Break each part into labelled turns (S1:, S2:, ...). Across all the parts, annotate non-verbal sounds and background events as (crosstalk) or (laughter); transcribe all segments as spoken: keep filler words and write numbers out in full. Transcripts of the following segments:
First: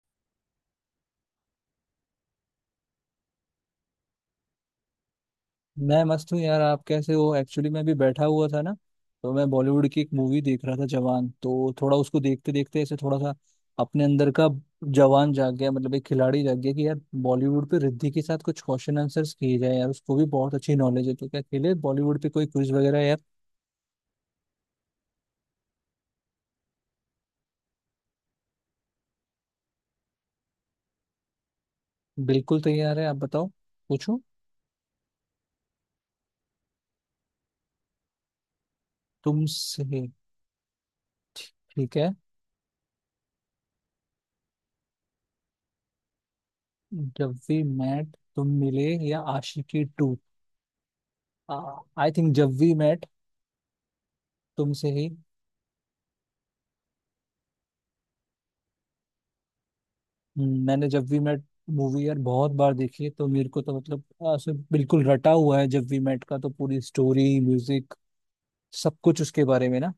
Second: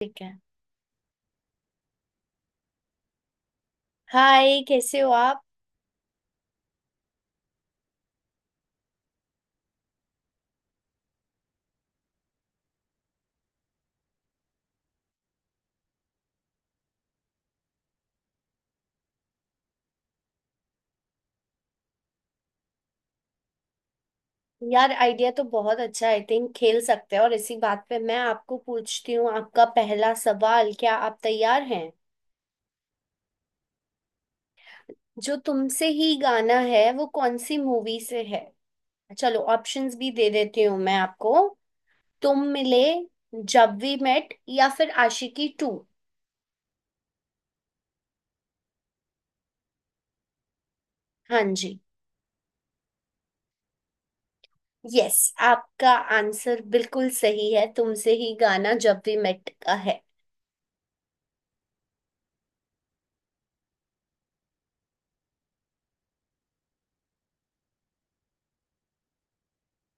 S1: ठीक है। हाय, कैसे हो आप।
S2: मैं मस्त हूँ यार। आप कैसे हो? एक्चुअली मैं भी बैठा हुआ था ना, तो मैं बॉलीवुड की एक मूवी देख रहा था, जवान। तो थोड़ा उसको देखते देखते ऐसे थोड़ा सा अपने अंदर का जवान जाग गया। मतलब एक खिलाड़ी जाग गया कि यार बॉलीवुड पे रिद्धि के साथ कुछ क्वेश्चन आंसर्स किए जाए। यार उसको भी बहुत अच्छी नॉलेज है। तो क्या खेले बॉलीवुड पे कोई क्विज वगैरह यार।
S1: यार, आइडिया तो बहुत अच्छा है। आई थिंक खेल सकते हैं। और इसी बात पे मैं आपको पूछती हूँ, आपका पहला सवाल। क्या आप तैयार हैं?
S2: बिल्कुल तैयार है, आप बताओ। पूछूं
S1: जो तुमसे ही गाना है वो कौन सी मूवी से है? चलो
S2: तुमसे।
S1: ऑप्शंस भी दे देती हूँ मैं आपको।
S2: ठीक है।
S1: तुम मिले, जब वी मेट या फिर आशिकी टू।
S2: जब वी मेट, तुम मिले या आशिकी टू।
S1: हाँ जी।
S2: I think Jab We Met. Tumse Hi.
S1: Yes, आपका आंसर बिल्कुल सही है। तुमसे ही गाना जब वी मेट का है।
S2: हम्म, मैंने जब वी मेट मूवी यार बहुत बार देखी है, तो मेरे को तो मतलब ऐसे बिल्कुल रटा हुआ है। जब वी मेट का तो पूरी स्टोरी, म्यूजिक, सब कुछ उसके बारे में ना।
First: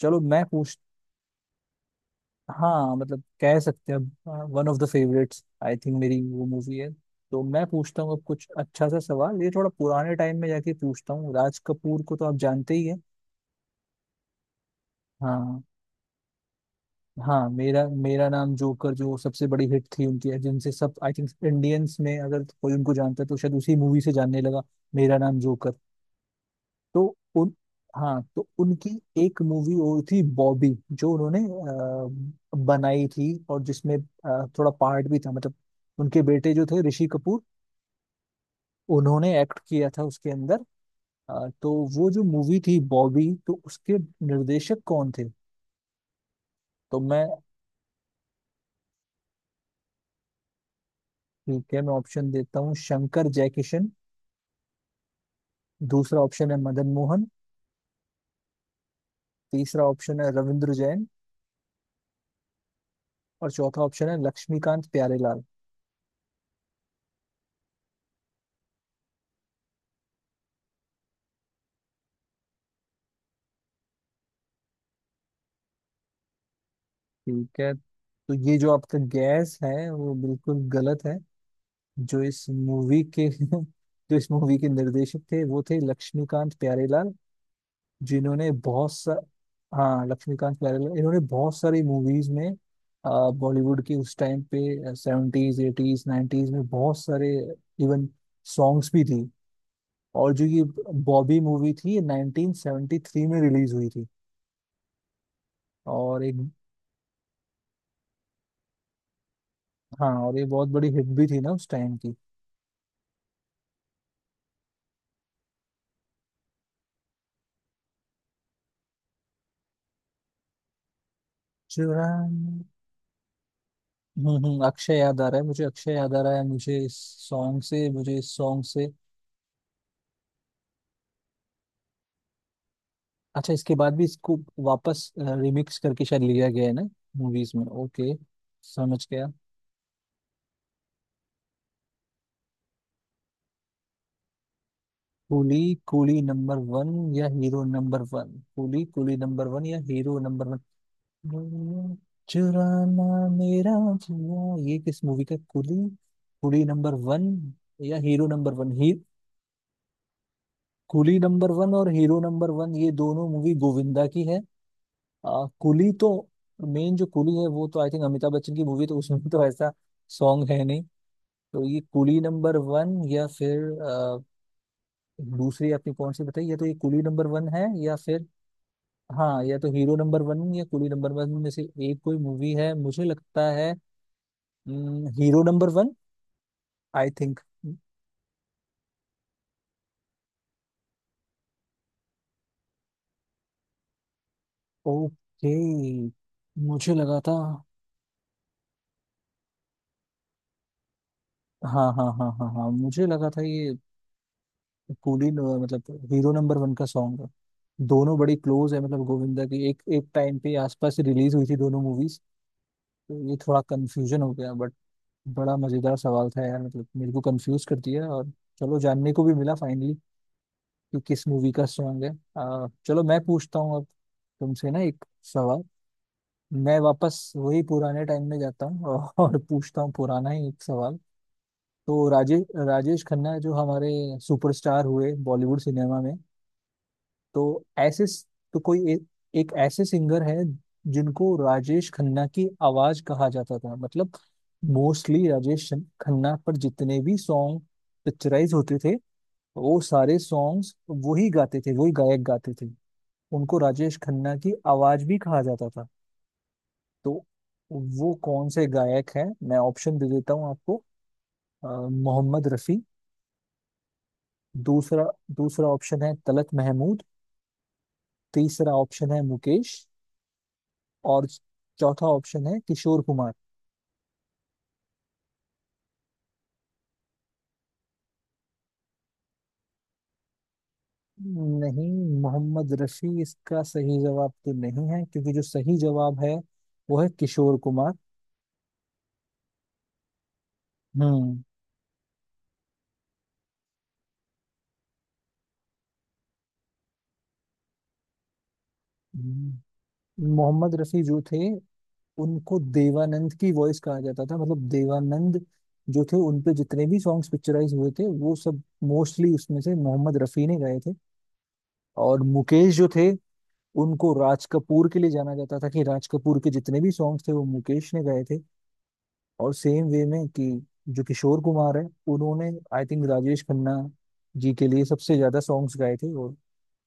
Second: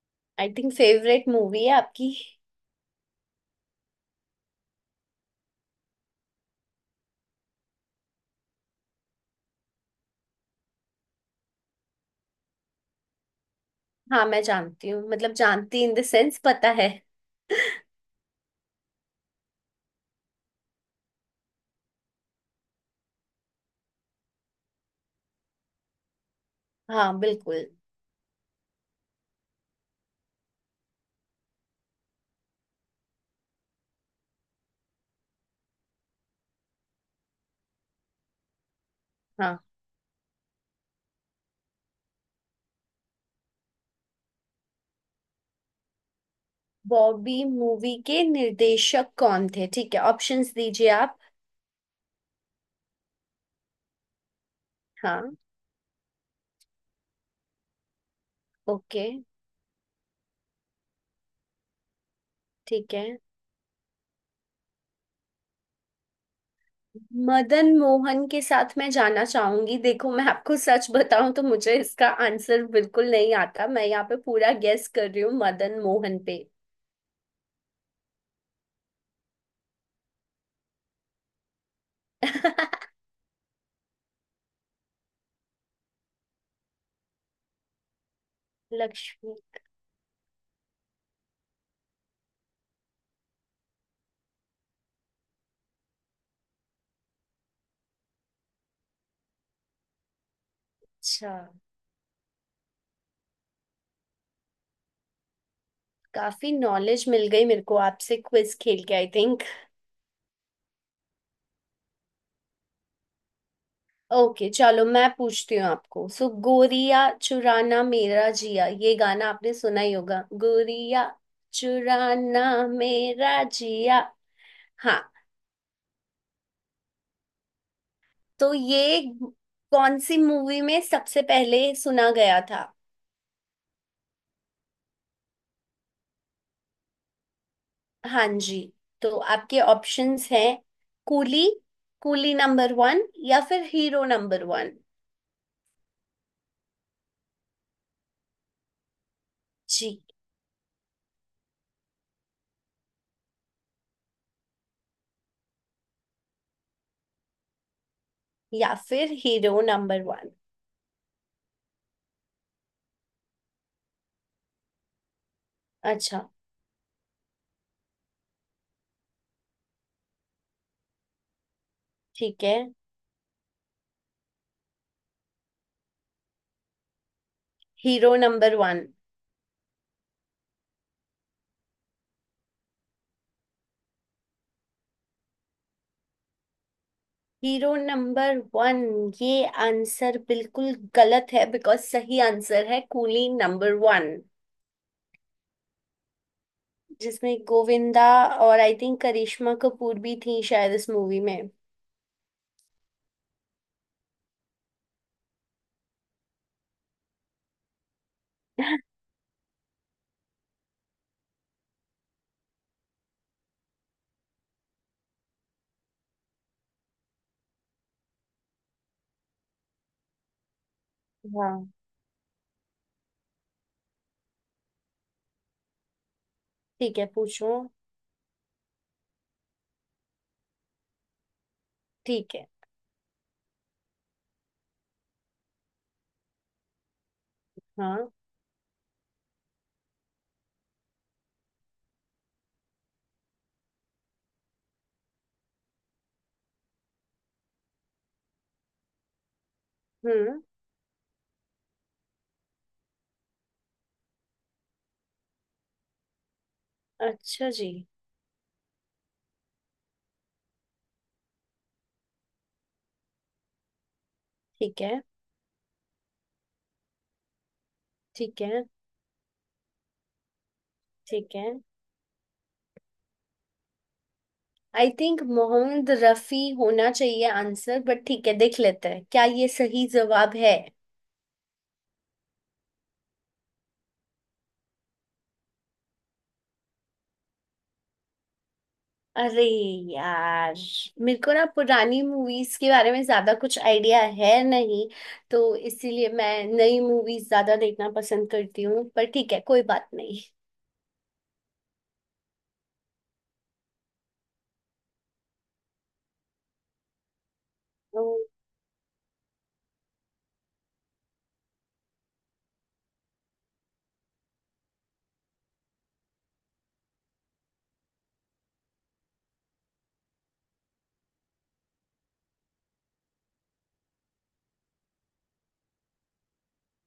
S2: चलो मैं
S1: आई थिंक
S2: पूछ।
S1: फेवरेट मूवी है आपकी।
S2: हाँ मतलब कह सकते हैं, one of the favourites I think मेरी वो मूवी है। तो मैं पूछता हूँ अब कुछ अच्छा सा सवाल। ये थोड़ा पुराने टाइम में जाके पूछता हूँ। राज कपूर को तो आप जानते ही हैं।
S1: हाँ मैं जानती हूँ, मतलब
S2: हाँ
S1: जानती इन द सेंस, पता है।
S2: हाँ। मेरा मेरा नाम जोकर जो सबसे बड़ी हिट थी उनकी, जिनसे सब आई थिंक इंडियंस में अगर कोई उनको जानता है तो शायद उसी मूवी से जानने लगा। मेरा नाम जोकर।
S1: हाँ
S2: तो उन
S1: बिल्कुल।
S2: हाँ तो उनकी एक मूवी और थी, बॉबी, जो उन्होंने अ, बनाई थी, और जिसमें अ, थोड़ा पार्ट भी था, मतलब उनके बेटे जो थे ऋषि कपूर, उन्होंने
S1: हाँ।
S2: एक्ट किया था उसके अंदर। अ, तो वो जो मूवी थी बॉबी, तो उसके निर्देशक कौन थे? तो मैं।
S1: बॉबी मूवी के निर्देशक कौन थे? ठीक है, ऑप्शंस दीजिए आप।
S2: ठीक है, मैं ऑप्शन देता हूँ। शंकर जयकिशन।
S1: हाँ।
S2: दूसरा ऑप्शन है मदन मोहन।
S1: ओके।
S2: तीसरा ऑप्शन है रविंद्र जैन।
S1: ठीक है।
S2: और चौथा ऑप्शन है लक्ष्मीकांत प्यारेलाल।
S1: मदन मोहन के साथ मैं जाना चाहूंगी। देखो, मैं आपको सच बताऊं तो मुझे इसका आंसर बिल्कुल नहीं आता। मैं यहाँ पे पूरा गेस कर रही हूँ मदन मोहन पे।
S2: ठीक है, तो ये जो आपका गैस है वो बिल्कुल गलत है। जो इस
S1: (laughs)
S2: मूवी के (laughs) जो इस मूवी के निर्देशक थे वो थे लक्ष्मीकांत प्यारेलाल, जिन्होंने बहुत सा।
S1: लक्ष्मी।
S2: हाँ, लक्ष्मीकांत प्यारेलाल, इन्होंने बहुत सारी मूवीज में अ, बॉलीवुड की, उस टाइम पे सेवेंटीज एटीज नाइन्टीज में, बहुत सारे इवन सॉन्ग्स भी थी। और जो ये
S1: अच्छा।
S2: बॉबी मूवी थी, ये नाइन्टीन सेवेंटी थ्री में रिलीज हुई थी। और एक।
S1: काफी नॉलेज मिल गई मेरे को आपसे क्विज खेल के, आई थिंक।
S2: हाँ, और ये बहुत बड़ी हिट भी थी ना उस टाइम की।
S1: ओके, चलो मैं पूछती हूँ आपको। सो, गोरिया चुराना मेरा जिया, ये गाना आपने सुना ही होगा। गोरिया चुराना
S2: चुरान।
S1: मेरा जिया।
S2: हम्म हम्म अक्षय
S1: हाँ।
S2: याद आ रहा है मुझे, अक्षय याद आ रहा है मुझे इस सॉन्ग से, मुझे इस
S1: तो
S2: सॉन्ग से।
S1: ये कौन सी मूवी में सबसे पहले सुना गया था?
S2: अच्छा, इसके बाद भी इसको वापस रिमिक्स करके शायद लिया गया है ना मूवीज में। ओके,
S1: हाँ जी।
S2: समझ
S1: तो
S2: गया।
S1: आपके ऑप्शंस हैं, कूली, कूली नंबर वन या फिर Hero number one.
S2: Coolie, Coolie number one या Hero number one? Coolie, Coolie number one या
S1: जी।
S2: Hero number one? वो चुराना मेरा जुआ, ये किस मूवी का? कुली, कुली नंबर वन या हीरो नंबर वन
S1: या
S2: ही?
S1: फिर Hero number one.
S2: Coolie number one और हीरो नंबर वन, ये दोनों मूवी गोविंदा की है। आ, कुली तो,
S1: अच्छा।
S2: मेन जो कुली है वो तो आई थिंक अमिताभ बच्चन की मूवी, तो उसमें तो ऐसा सॉन्ग है नहीं। तो ये कुली
S1: ठीक है।
S2: नंबर वन या फिर आ, दूसरी आपने कौन सी बताई? या तो ये कुली नंबर वन है या
S1: हीरो
S2: फिर।
S1: Number one.
S2: हाँ, या तो हीरो नंबर वन या कुली नंबर वन में से एक कोई मूवी है मुझे लगता है। Hero number one I think.
S1: Hero number one, ये आंसर बिल्कुल गलत है। बिकॉज सही आंसर है कूली नंबर वन,
S2: ओके, मुझे लगा था।
S1: जिसमें गोविंदा और आई थिंक करिश्मा कपूर भी थी, शायद, इस मूवी में।
S2: हाँ, हाँ, हाँ, हाँ, हाँ, मुझे लगा था ये कूली न- मतलब हीरो नंबर वन का सॉन्ग है। दोनों बड़ी क्लोज है मतलब, गोविंदा की एक एक टाइम पे आसपास रिलीज हुई थी दोनों मूवीज। तो ये थोड़ा कंफ्यूजन हो गया बट बड़ा मजेदार सवाल था यार, मतलब मेरे को कंफ्यूज कर दिया। और चलो, जानने को भी मिला फाइनली कि किस मूवी का
S1: हाँ।
S2: सॉन्ग है। आ, चलो मैं पूछता हूँ अब तुमसे ना एक सवाल। मैं
S1: ठीक है,
S2: वापस
S1: पूछो।
S2: वही पुराने टाइम में जाता हूँ और (laughs) पूछता हूँ पुराना ही एक सवाल। तो
S1: ठीक
S2: राजेश
S1: है।
S2: राजेश खन्ना जो हमारे सुपरस्टार हुए बॉलीवुड सिनेमा में, तो ऐसे
S1: हाँ।
S2: तो कोई एक, एक ऐसे सिंगर है जिनको राजेश खन्ना की आवाज कहा जाता था, मतलब मोस्टली राजेश शन- खन्ना पर जितने भी सॉन्ग पिक्चराइज होते थे, वो सारे
S1: हम्म।
S2: सॉन्ग्स वही गाते थे, वही गायक गाते थे। उनको राजेश खन्ना की आवाज भी कहा जाता था। तो
S1: अच्छा जी।
S2: वो कौन से गायक हैं? मैं ऑप्शन दे देता हूँ आपको। अ, मोहम्मद रफी।
S1: ठीक है।
S2: दूसरा दूसरा ऑप्शन है तलत महमूद।
S1: ठीक है।
S2: तीसरा ऑप्शन है मुकेश। और
S1: ठीक है।
S2: चौथा ऑप्शन है किशोर कुमार।
S1: आई थिंक मोहम्मद रफी होना चाहिए आंसर, बट ठीक है, देख लेते हैं क्या ये सही जवाब है।
S2: नहीं, मोहम्मद रफी इसका सही जवाब तो नहीं है, क्योंकि जो सही जवाब है वो है किशोर कुमार।
S1: अरे यार, मेरे को
S2: हम्म
S1: ना पुरानी मूवीज के बारे में ज्यादा कुछ आइडिया है नहीं। तो इसीलिए मैं नई मूवीज ज्यादा देखना पसंद करती हूँ, पर ठीक है, कोई
S2: हम्म।
S1: बात नहीं।
S2: मोहम्मद रफी जो थे, उनको देवानंद की वॉइस कहा जाता था, मतलब देवानंद जो थे उनपे जितने भी सॉन्ग्स पिक्चराइज हुए थे
S1: ओके।
S2: वो सब मोस्टली उसमें से मोहम्मद रफी ने गाए थे। और मुकेश जो थे, उनको राज कपूर के लिए जाना जाता था, कि राज कपूर के जितने भी सॉन्ग्स थे वो मुकेश ने गाए थे। और सेम वे में कि जो किशोर कुमार है, उन्होंने आई थिंक राजेश खन्ना जी के लिए सबसे ज्यादा सॉन्ग्स गाए थे। और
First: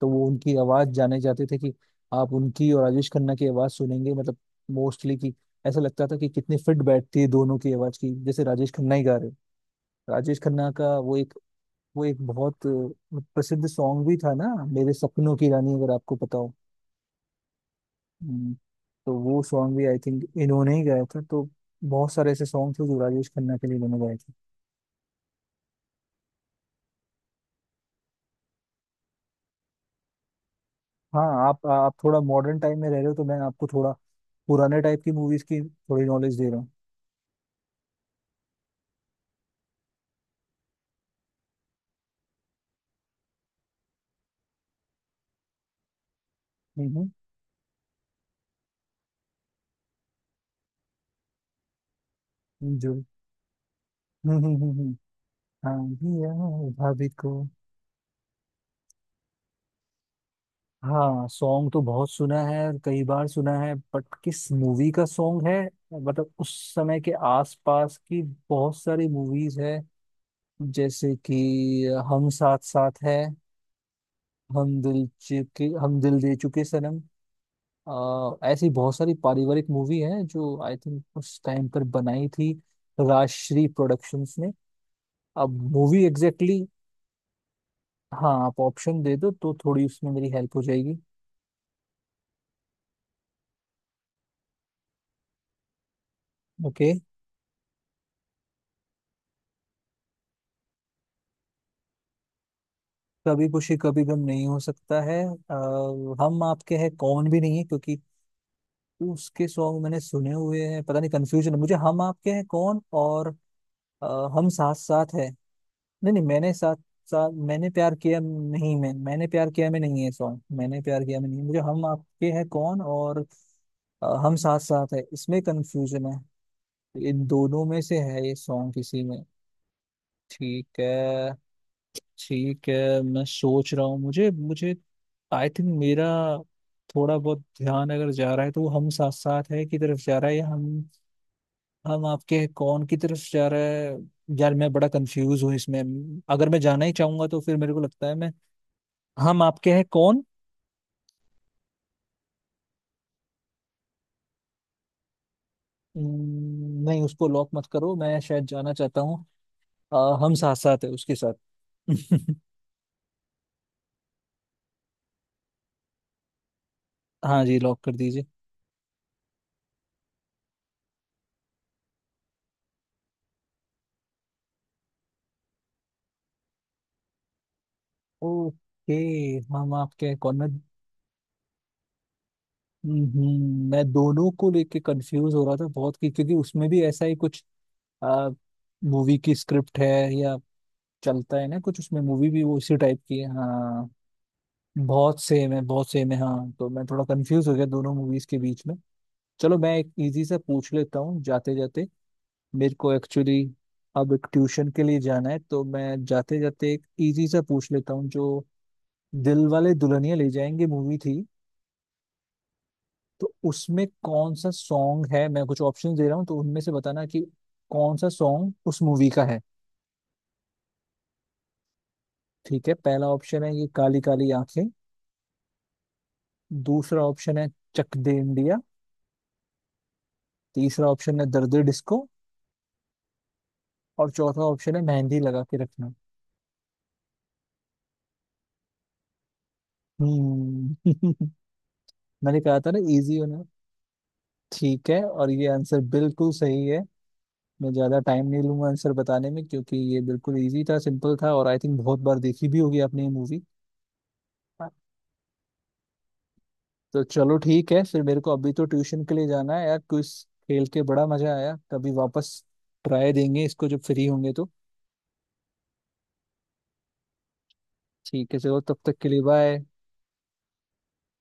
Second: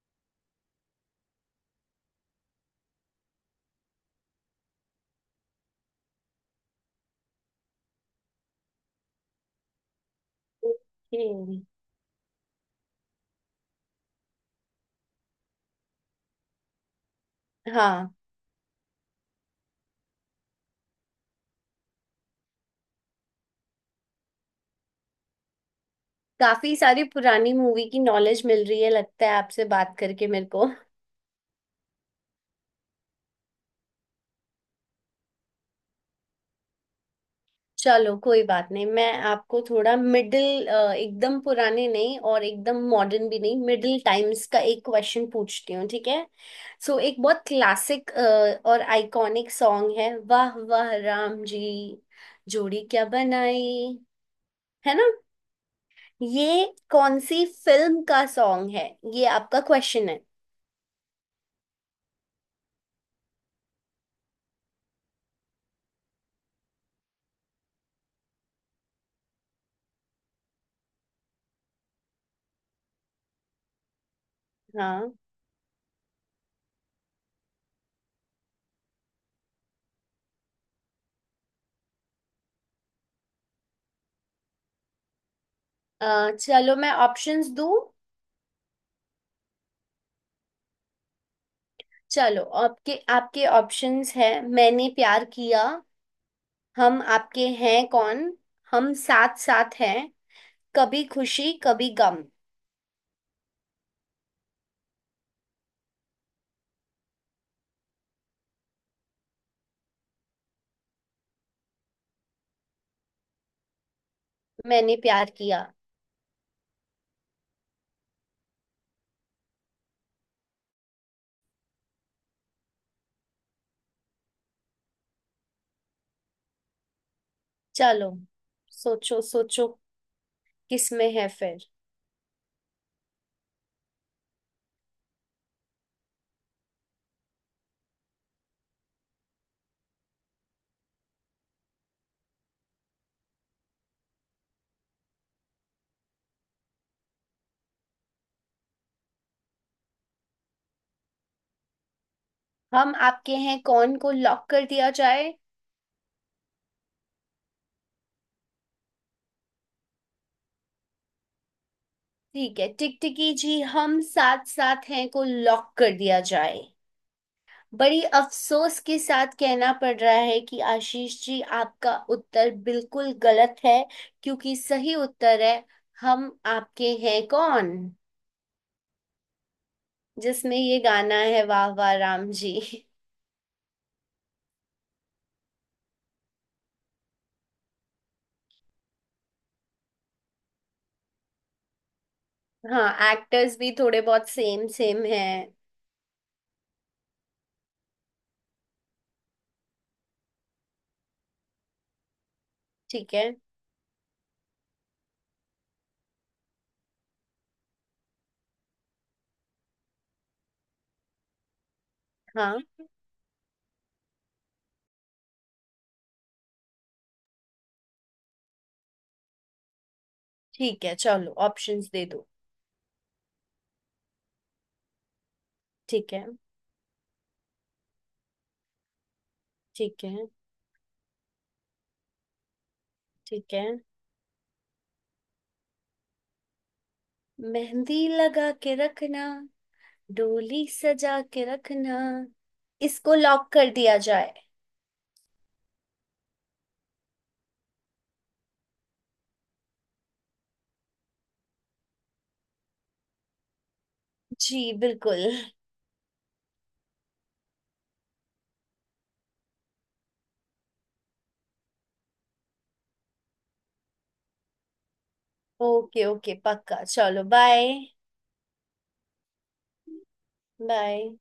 S2: तो वो उनकी आवाज जाने जाते थे, कि आप उनकी और राजेश खन्ना की आवाज सुनेंगे, मतलब मोस्टली, कि ऐसा लगता था कि कितनी फिट बैठती है दोनों की आवाज की, जैसे राजेश खन्ना ही गा रहे हैं। राजेश खन्ना का वो एक, वो एक बहुत अ, प्रसिद्ध सॉन्ग भी था ना, मेरे सपनों की रानी, अगर आपको पता हो।
S1: हाँ।
S2: हम्म, तो वो सॉन्ग भी आई थिंक इन्होंने ही गाया था। तो बहुत सारे ऐसे सॉन्ग थे जो राजेश खन्ना के लिए इन्होंने गाए थे।
S1: काफी सारी पुरानी मूवी की नॉलेज मिल रही है, लगता है, आपसे बात करके मेरे को।
S2: हाँ, आप आप थोड़ा मॉडर्न टाइम में रह रहे हो, तो मैं आपको थोड़ा पुराने टाइप की मूवीज की थोड़ी नॉलेज दे रहा हूँ।
S1: चलो कोई बात नहीं, मैं आपको थोड़ा मिडिल, एकदम पुराने नहीं और एकदम मॉडर्न भी नहीं, मिडिल टाइम्स का एक क्वेश्चन पूछती हूँ, ठीक है। सो,
S2: हम्म।
S1: एक बहुत क्लासिक और आइकॉनिक सॉन्ग है, वाह वाह राम जी
S2: हम्म।
S1: जोड़ी
S2: जो
S1: क्या बनाई,
S2: हम्म, हम्म, हम्म,
S1: है
S2: हम्म।
S1: ना।
S2: हाँ, भैया
S1: ये
S2: भाभी
S1: कौन
S2: को।
S1: सी फिल्म का सॉन्ग है, ये आपका क्वेश्चन है।
S2: हाँ, सॉन्ग तो बहुत सुना है और कई बार सुना है, बट किस मूवी का सॉन्ग है? मतलब उस समय के आसपास की बहुत सारी मूवीज है, जैसे कि हम साथ साथ है, हम दिल
S1: हाँ।
S2: चुके, हम दिल दे चुके सनम, अ, ऐसी बहुत सारी पारिवारिक मूवी है जो आई थिंक उस टाइम पर बनाई थी राजश्री प्रोडक्शंस ने। अब मूवी
S1: अ,
S2: एग्जैक्टली exactly।
S1: चलो मैं ऑप्शंस दूँ।
S2: हाँ, आप ऑप्शन दे दो तो थोड़ी उसमें मेरी हेल्प हो जाएगी।
S1: चलो, आपके आपके ऑप्शंस है, मैंने प्यार किया,
S2: ओके।
S1: हम आपके हैं कौन, हम साथ साथ हैं, कभी खुशी कभी गम।
S2: कभी खुशी कभी गम नहीं हो सकता है, अ, हम आपके हैं कौन भी नहीं है, क्योंकि उसके सॉन्ग मैंने सुने हुए हैं। पता नहीं, कंफ्यूजन है मुझे हम आपके हैं कौन और अ, हम साथ
S1: मैंने
S2: साथ है।
S1: प्यार किया।
S2: नहीं, नहीं, मैंने साथ साथ, मैंने प्यार किया, नहीं, मैं मैंने प्यार किया में नहीं है सॉन्ग, मैंने प्यार किया में नहीं है। मुझे हम आपके हैं कौन और अ, हम साथ साथ है, इसमें कंफ्यूजन है। इन दोनों में से
S1: चलो
S2: है ये सॉन्ग किसी में।
S1: सोचो सोचो,
S2: ठीक
S1: किस में है
S2: है।
S1: फिर?
S2: ठीक है, मैं सोच रहा हूँ, मुझे मुझे आई थिंक मेरा थोड़ा बहुत ध्यान अगर जा रहा है तो वो हम साथ साथ है की तरफ जा रहा है या हम हम आपके हैं कौन की तरफ जा रहा है। यार मैं बड़ा कंफ्यूज हूँ इसमें। अगर मैं जाना ही चाहूंगा तो फिर मेरे को लगता है मैं हम आपके हैं कौन।
S1: हम आपके हैं कौन को लॉक कर दिया जाए?
S2: हम्म, नहीं, उसको लॉक मत करो, मैं शायद जाना चाहता हूँ अ, हम साथ साथ है उसके साथ। (laughs)
S1: ठीक है टिकटिकी जी, हम साथ साथ हैं को लॉक कर दिया जाए।
S2: हाँ जी, लॉक कर
S1: बड़ी
S2: दीजिए।
S1: अफसोस के साथ कहना पड़ रहा है कि आशीष जी, आपका उत्तर बिल्कुल गलत है। क्योंकि सही उत्तर है हम आपके हैं कौन,
S2: ओके, हम आपके हैं कौन मैं।
S1: जिसमें ये गाना है वाह वाह राम जी।
S2: हम्म, मैं दोनों को लेके कंफ्यूज हो रहा था बहुत, कि क्योंकि उसमें भी ऐसा ही कुछ मूवी की स्क्रिप्ट है या चलता है ना कुछ उसमें, मूवी भी वो इसी टाइप
S1: हाँ,
S2: की है,
S1: एक्टर्स भी
S2: हाँ।
S1: थोड़े बहुत सेम सेम
S2: बहुत
S1: हैं।
S2: सेम है, बहुत सेम है, हाँ। तो मैं थोड़ा कंफ्यूज हो गया दोनों मूवीज के बीच में। चलो, मैं एक इजी सा पूछ लेता हूँ जाते जाते। मेरे को
S1: ठीक है।
S2: एक्चुअली अब एक ट्यूशन के लिए जाना है, तो मैं जाते जाते एक इजी सा पूछ लेता हूँ। जो दिल वाले दुल्हनिया ले जाएंगे मूवी थी,
S1: हाँ।
S2: तो उसमें कौन सा सॉन्ग है? मैं कुछ ऑप्शन दे रहा हूँ, तो उनमें से बताना कि कौन सा सॉन्ग उस मूवी का है।
S1: ठीक है, चलो ऑप्शंस दे दो।
S2: ठीक है, पहला ऑप्शन है ये काली काली आंखें।
S1: ठीक है।
S2: दूसरा ऑप्शन है चक दे इंडिया।
S1: ठीक है।
S2: तीसरा ऑप्शन है दर्द डिस्को।
S1: ठीक है।
S2: और चौथा ऑप्शन है मेहंदी लगा के रखना।
S1: मेहंदी लगा के रखना, डोली
S2: हम्म।
S1: सजा के रखना।
S2: (laughs) मैंने कहा था ना,
S1: इसको
S2: इजी होना।
S1: लॉक कर दिया जाए।
S2: ठीक है, और ये आंसर बिल्कुल सही है। मैं ज्यादा टाइम नहीं लूंगा आंसर बताने में, क्योंकि ये बिल्कुल इजी था, सिंपल था, और आई थिंक बहुत बार देखी भी होगी आपने ये मूवी।
S1: जी बिल्कुल।
S2: तो चलो ठीक है फिर, मेरे को अभी तो ट्यूशन के लिए जाना है यार। क्विज खेल के बड़ा मजा आया, कभी वापस ट्राई देंगे इसको, जब फ्री होंगे तो।
S1: ओके ओके, पक्का। चलो बाय।
S2: ठीक है, चलो, तब तक के लिए बाय।
S1: बाय।